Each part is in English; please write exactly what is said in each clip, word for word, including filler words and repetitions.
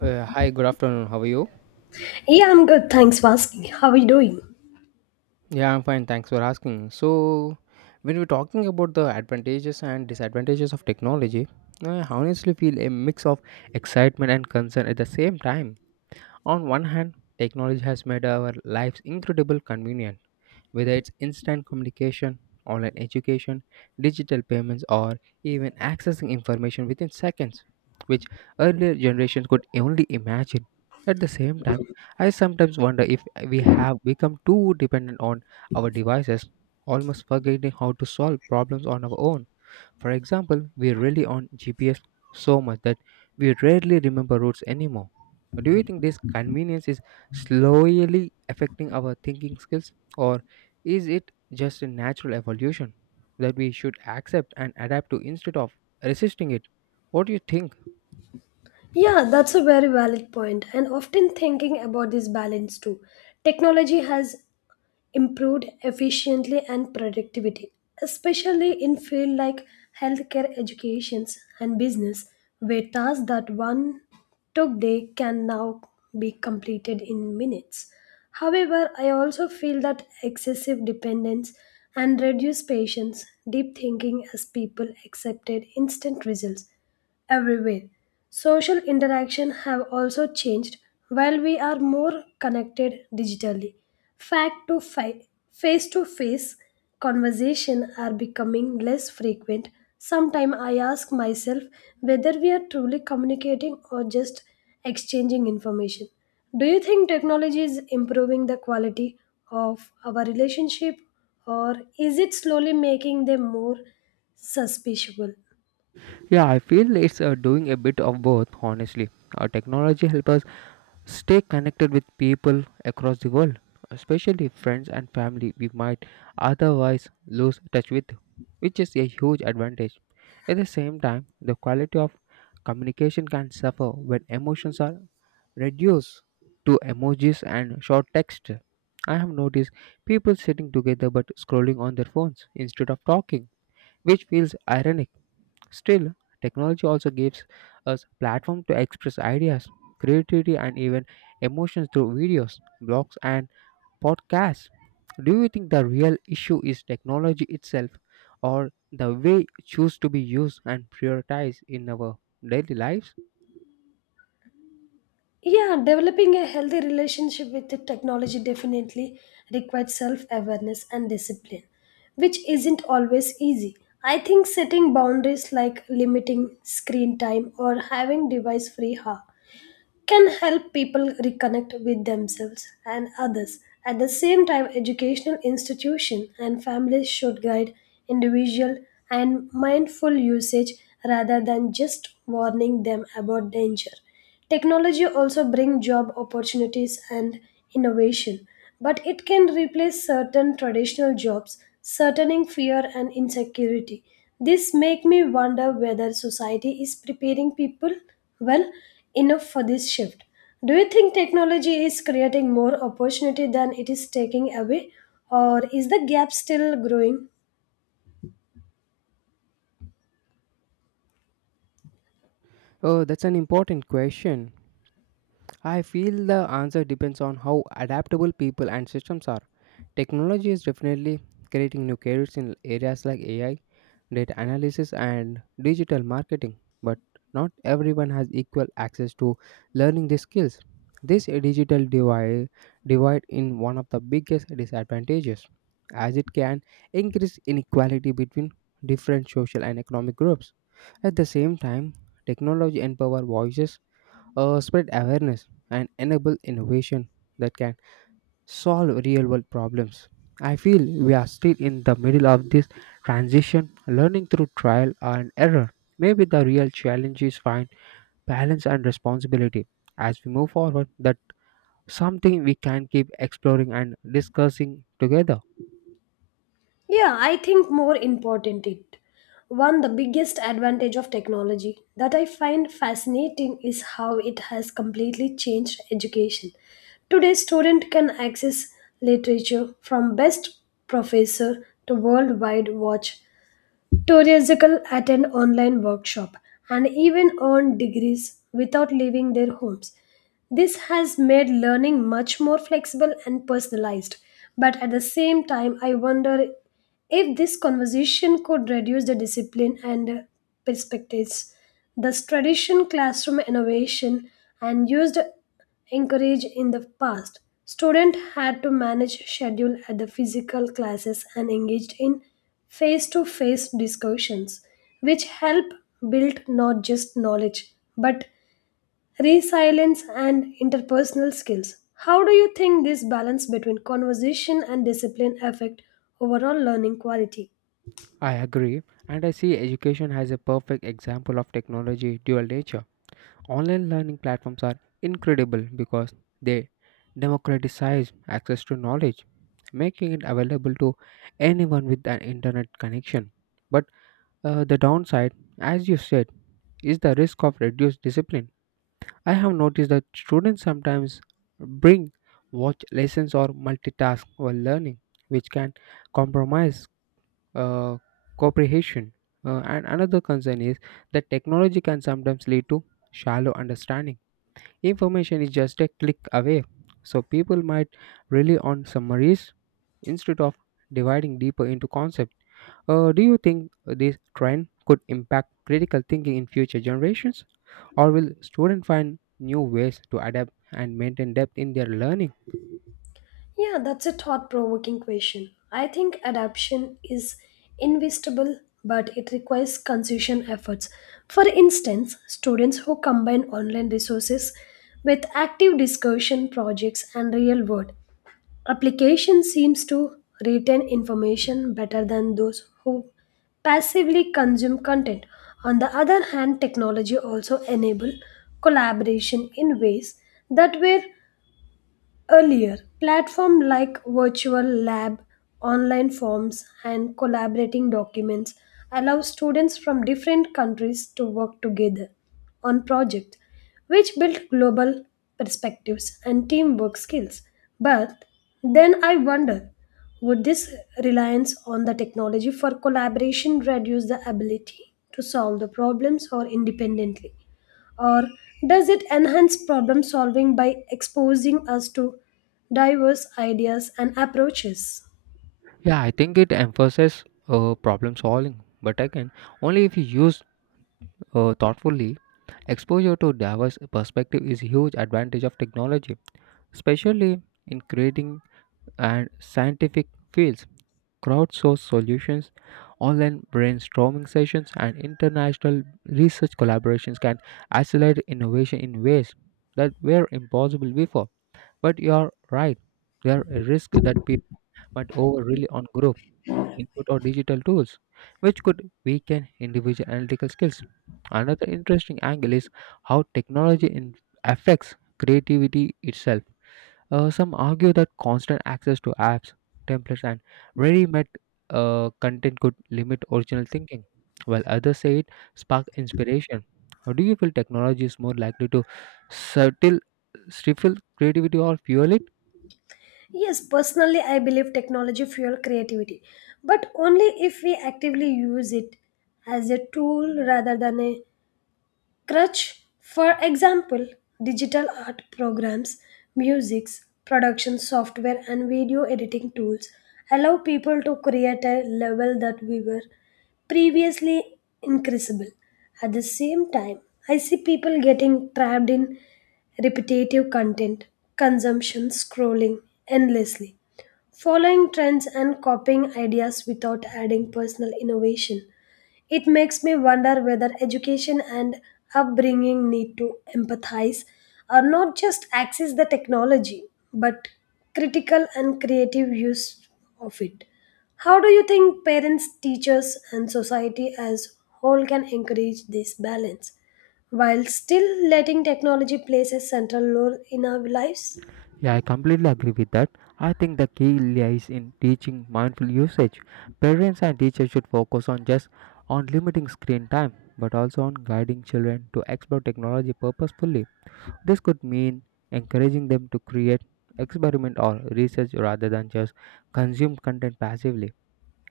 Uh, hi, good afternoon. How are you? Yeah, I'm good. Thanks for asking. How are you doing? Yeah, I'm fine. Thanks for asking. So, when we're talking about the advantages and disadvantages of technology, I honestly feel a mix of excitement and concern at the same time. On one hand, technology has made our lives incredibly convenient. Whether it's instant communication, online education, digital payments, or even accessing information within seconds, which earlier generations could only imagine. At the same time, I sometimes wonder if we have become too dependent on our devices, almost forgetting how to solve problems on our own. For example, we rely on G P S so much that we rarely remember routes anymore. Do you think this convenience is slowly affecting our thinking skills, or is it just a natural evolution that we should accept and adapt to instead of resisting it? What do you think? Yeah, that's a very valid point, and often thinking about this balance too. Technology has improved efficiently and productivity, especially in fields like healthcare, education, and business, where tasks that one took day can now be completed in minutes. However, I also feel that excessive dependence and reduced patience, deep thinking as people accepted instant results everywhere. Social interaction have also changed while we are more connected digitally. Fact to fi- Face to face conversation are becoming less frequent. Sometimes I ask myself whether we are truly communicating or just exchanging information. Do you think technology is improving the quality of our relationship or is it slowly making them more suspicious? Yeah, I feel it's uh, doing a bit of both, honestly. Uh, technology helps us stay connected with people across the world, especially friends and family we might otherwise lose touch with, which is a huge advantage. At the same time, the quality of communication can suffer when emotions are reduced to emojis and short text. I have noticed people sitting together but scrolling on their phones instead of talking, which feels ironic. Still, technology also gives us platform to express ideas, creativity and even emotions through videos, blogs and podcasts. Do you think the real issue is technology itself or the way it choose to be used and prioritized in our daily lives? Yeah, developing a healthy relationship with the technology definitely requires self awareness and discipline, which isn't always easy. I think setting boundaries like limiting screen time or having device free can help people reconnect with themselves and others. At the same time, educational institutions and families should guide individual and mindful usage rather than just warning them about danger. Technology also brings job opportunities and innovation, but it can replace certain traditional jobs, certain fear and insecurity. This make me wonder whether society is preparing people well enough for this shift. Do you think technology is creating more opportunity than it is taking away, or is the gap still growing? Oh, that's an important question. I feel the answer depends on how adaptable people and systems are. Technology is definitely creating new careers in areas like A I, data analysis and digital marketing, but not everyone has equal access to learning these skills. This digital divide, divide is one of the biggest disadvantages, as it can increase inequality between different social and economic groups. At the same time, technology empower voices, uh, spread awareness, and enable innovation that can solve real world problems. I feel we are still in the middle of this transition, learning through trial and error. Maybe the real challenge is find balance and responsibility as we move forward that something we can keep exploring and discussing together. Yeah, I think more important it. One, the biggest advantage of technology that I find fascinating is how it has completely changed education. Today, student can access literature from best professor to worldwide watch Tourism attend online workshop and even earn degrees without leaving their homes. This has made learning much more flexible and personalized. But at the same time, I wonder if this conversation could reduce the discipline and perspectives. Thus, tradition, classroom innovation, and used encouraged in the past. Students had to manage schedule at the physical classes and engaged in face-to-face discussions, which help build not just knowledge but resilience and interpersonal skills. How do you think this balance between conversation and discipline affect overall learning quality? I agree and I see education as a perfect example of technology dual nature. Online learning platforms are incredible because they democratize access to knowledge, making it available to anyone with an internet connection. But uh, the downside, as you said, is the risk of reduced discipline. I have noticed that students sometimes bring watch lessons or multitask while learning, which can compromise uh, comprehension. Uh, and another concern is that technology can sometimes lead to shallow understanding. Information is just a click away, so people might rely on summaries instead of dividing deeper into concepts. Uh, do you think this trend could impact critical thinking in future generations, or will students find new ways to adapt and maintain depth in their learning? Yeah, that's a thought provoking question. I think adaptation is invisible, but it requires consistent efforts. For instance, students who combine online resources with active discussion projects and real world application seems to retain information better than those who passively consume content. On the other hand, technology also enable collaboration in ways that were Earlier, platforms like Virtual Lab, online forms, and collaborating documents allow students from different countries to work together on projects, which build global perspectives and teamwork skills. But then I wonder would this reliance on the technology for collaboration reduce the ability to solve the problems or independently? Or does it enhance problem solving by exposing us to diverse ideas and approaches? Yeah, I think it emphasizes uh, problem solving, but again, only if you use uh, thoughtfully. Exposure to diverse perspective is a huge advantage of technology, especially in creating and scientific fields. Crowdsourced solutions, online brainstorming sessions, and international research collaborations can accelerate innovation in ways that were impossible before. But you are right, there are a risk that people might over rely on group input or digital tools, which could weaken individual analytical skills. Another interesting angle is how technology in- affects creativity itself. Uh, some argue that constant access to apps, templates, and ready made uh, content could limit original thinking, while others say it sparked inspiration. How do you feel technology is more likely to subtle stifle creativity or fuel it? Yes, personally, I believe technology fuel creativity, but only if we actively use it as a tool rather than a crutch for example digital art programs musics production software and video editing tools allow people to create a level that we were previously increasable at the same time I see people getting trapped in repetitive content consumption scrolling endlessly following trends and copying ideas without adding personal innovation it makes me wonder whether education and upbringing need to empathize or not just access the technology but critical and creative use of it. How do you think parents, teachers, and society as whole can encourage this balance while still letting technology play a central role in our lives? Yeah, I completely agree with that. I think the key lies in teaching mindful usage. Parents and teachers should focus on just on limiting screen time, but also on guiding children to explore technology purposefully. This could mean encouraging them to create, experiment, or research rather than just consume content passively.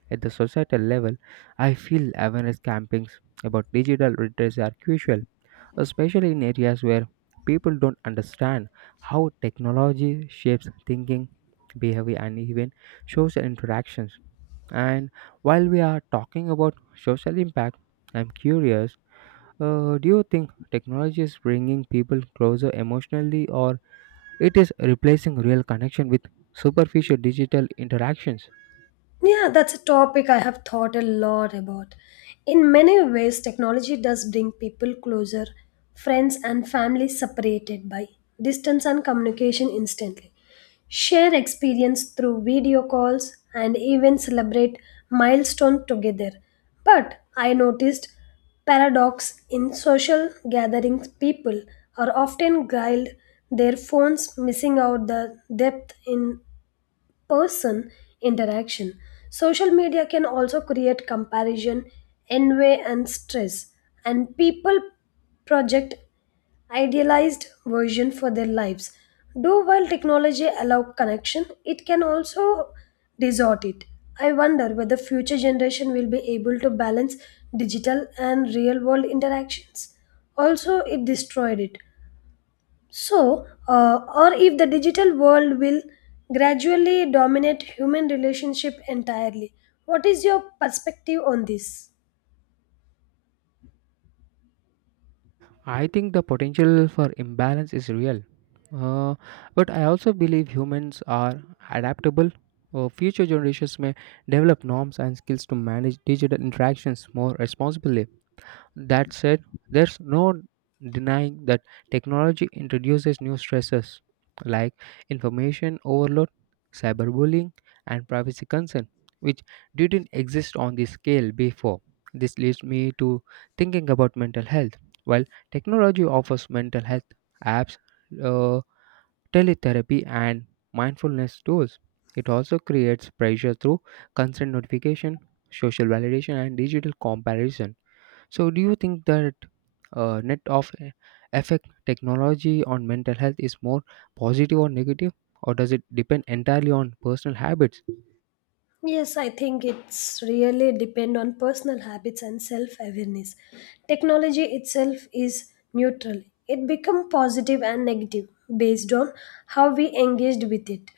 At the societal level, I feel awareness campaigns about digital literacy are crucial, especially in areas where people don't understand how technology shapes thinking, behavior, and even social interactions. And while we are talking about social impact, I'm curious. Uh, do you think technology is bringing people closer emotionally or it is replacing real connection with superficial digital interactions? Yeah, that's a topic I have thought a lot about. In many ways, technology does bring people closer, friends and family separated by distance and communication instantly. Share experience through video calls and even celebrate milestone together. But I noticed paradox in social gatherings people are often grilled their phones missing out the depth in person interaction. Social media can also create comparison, envy, and stress, and people project idealized version for their lives. Though while technology allow connection, it can also distort it. I wonder whether future generation will be able to balance digital and real world interactions. Also, it destroyed it. So, uh, or if the digital world will gradually dominate human relationship entirely. What is your perspective on this? I think the potential for imbalance is real. Uh, but I also believe humans are adaptable. Uh, future generations may develop norms and skills to manage digital interactions more responsibly. That said, there's no denying that technology introduces new stresses like information overload, cyberbullying, and privacy concern, which didn't exist on this scale before. This leads me to thinking about mental health. While technology offers mental health apps, uh, teletherapy, and mindfulness tools, it also creates pressure through constant notification, social validation, and digital comparison. So, do you think that uh, net of e- effect technology on mental health is more positive or negative, or does it depend entirely on personal habits? Yes, I think it's really depend on personal habits and self-awareness. Technology itself is neutral. It become positive and negative based on how we engaged with it.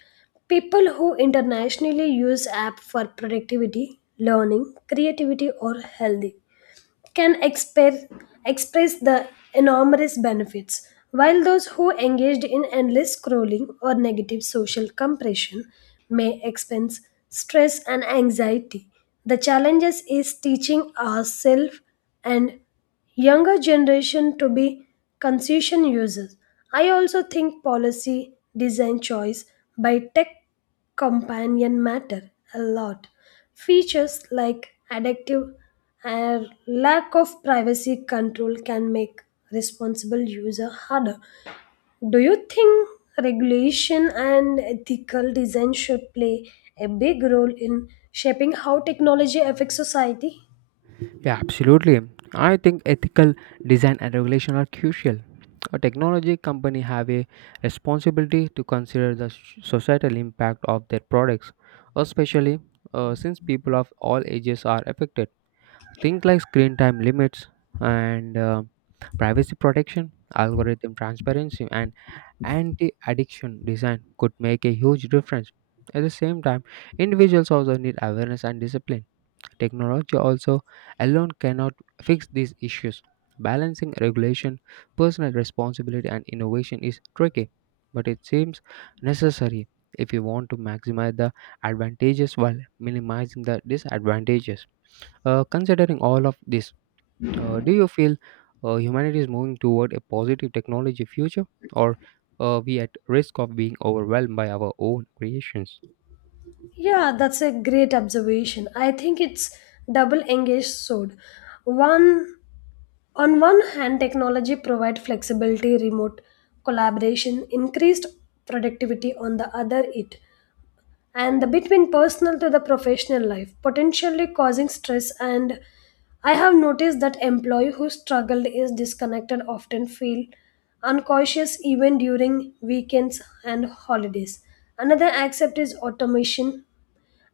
People who internationally use app for productivity, learning, creativity or healthy can express, express the enormous benefits, while those who engaged in endless scrolling or negative social compression may experience stress and anxiety. The challenges is teaching ourselves and younger generation to be conscious users. I also think policy design choice by tech companion matter a lot. Features like addictive and lack of privacy control can make responsible user harder. Do you think regulation and ethical design should play a big role in shaping how technology affects society? Yeah, absolutely. I think ethical design and regulation are crucial. A technology company have a responsibility to consider the s- societal impact of their products, especially uh, since people of all ages are affected. Things like screen time limits and uh, privacy protection, algorithm transparency, and anti addiction design could make a huge difference. At the same time, individuals also need awareness and discipline. Technology also alone cannot fix these issues. Balancing regulation, personal responsibility, and innovation is tricky, but it seems necessary if you want to maximize the advantages while minimizing the disadvantages. Uh, considering all of this, uh, do you feel uh, humanity is moving toward a positive technology future, or are we at risk of being overwhelmed by our own creations? Yeah, that's a great observation. I think it's double engaged sword. One On one hand, technology provides flexibility, remote collaboration, increased productivity. On the other, it and the between personal to the professional life, potentially causing stress. And I have noticed that employee who struggled is disconnected often feel unconscious even during weekends and holidays. Another aspect is automation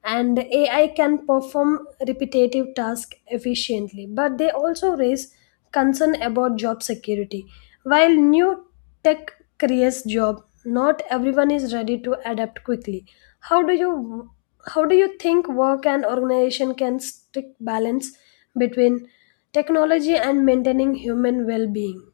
and A I can perform repetitive tasks efficiently, but they also raise concern about job security. While new tech creates job, not everyone is ready to adapt quickly. How do you how do you think work and organization can stick balance between technology and maintaining human well-being?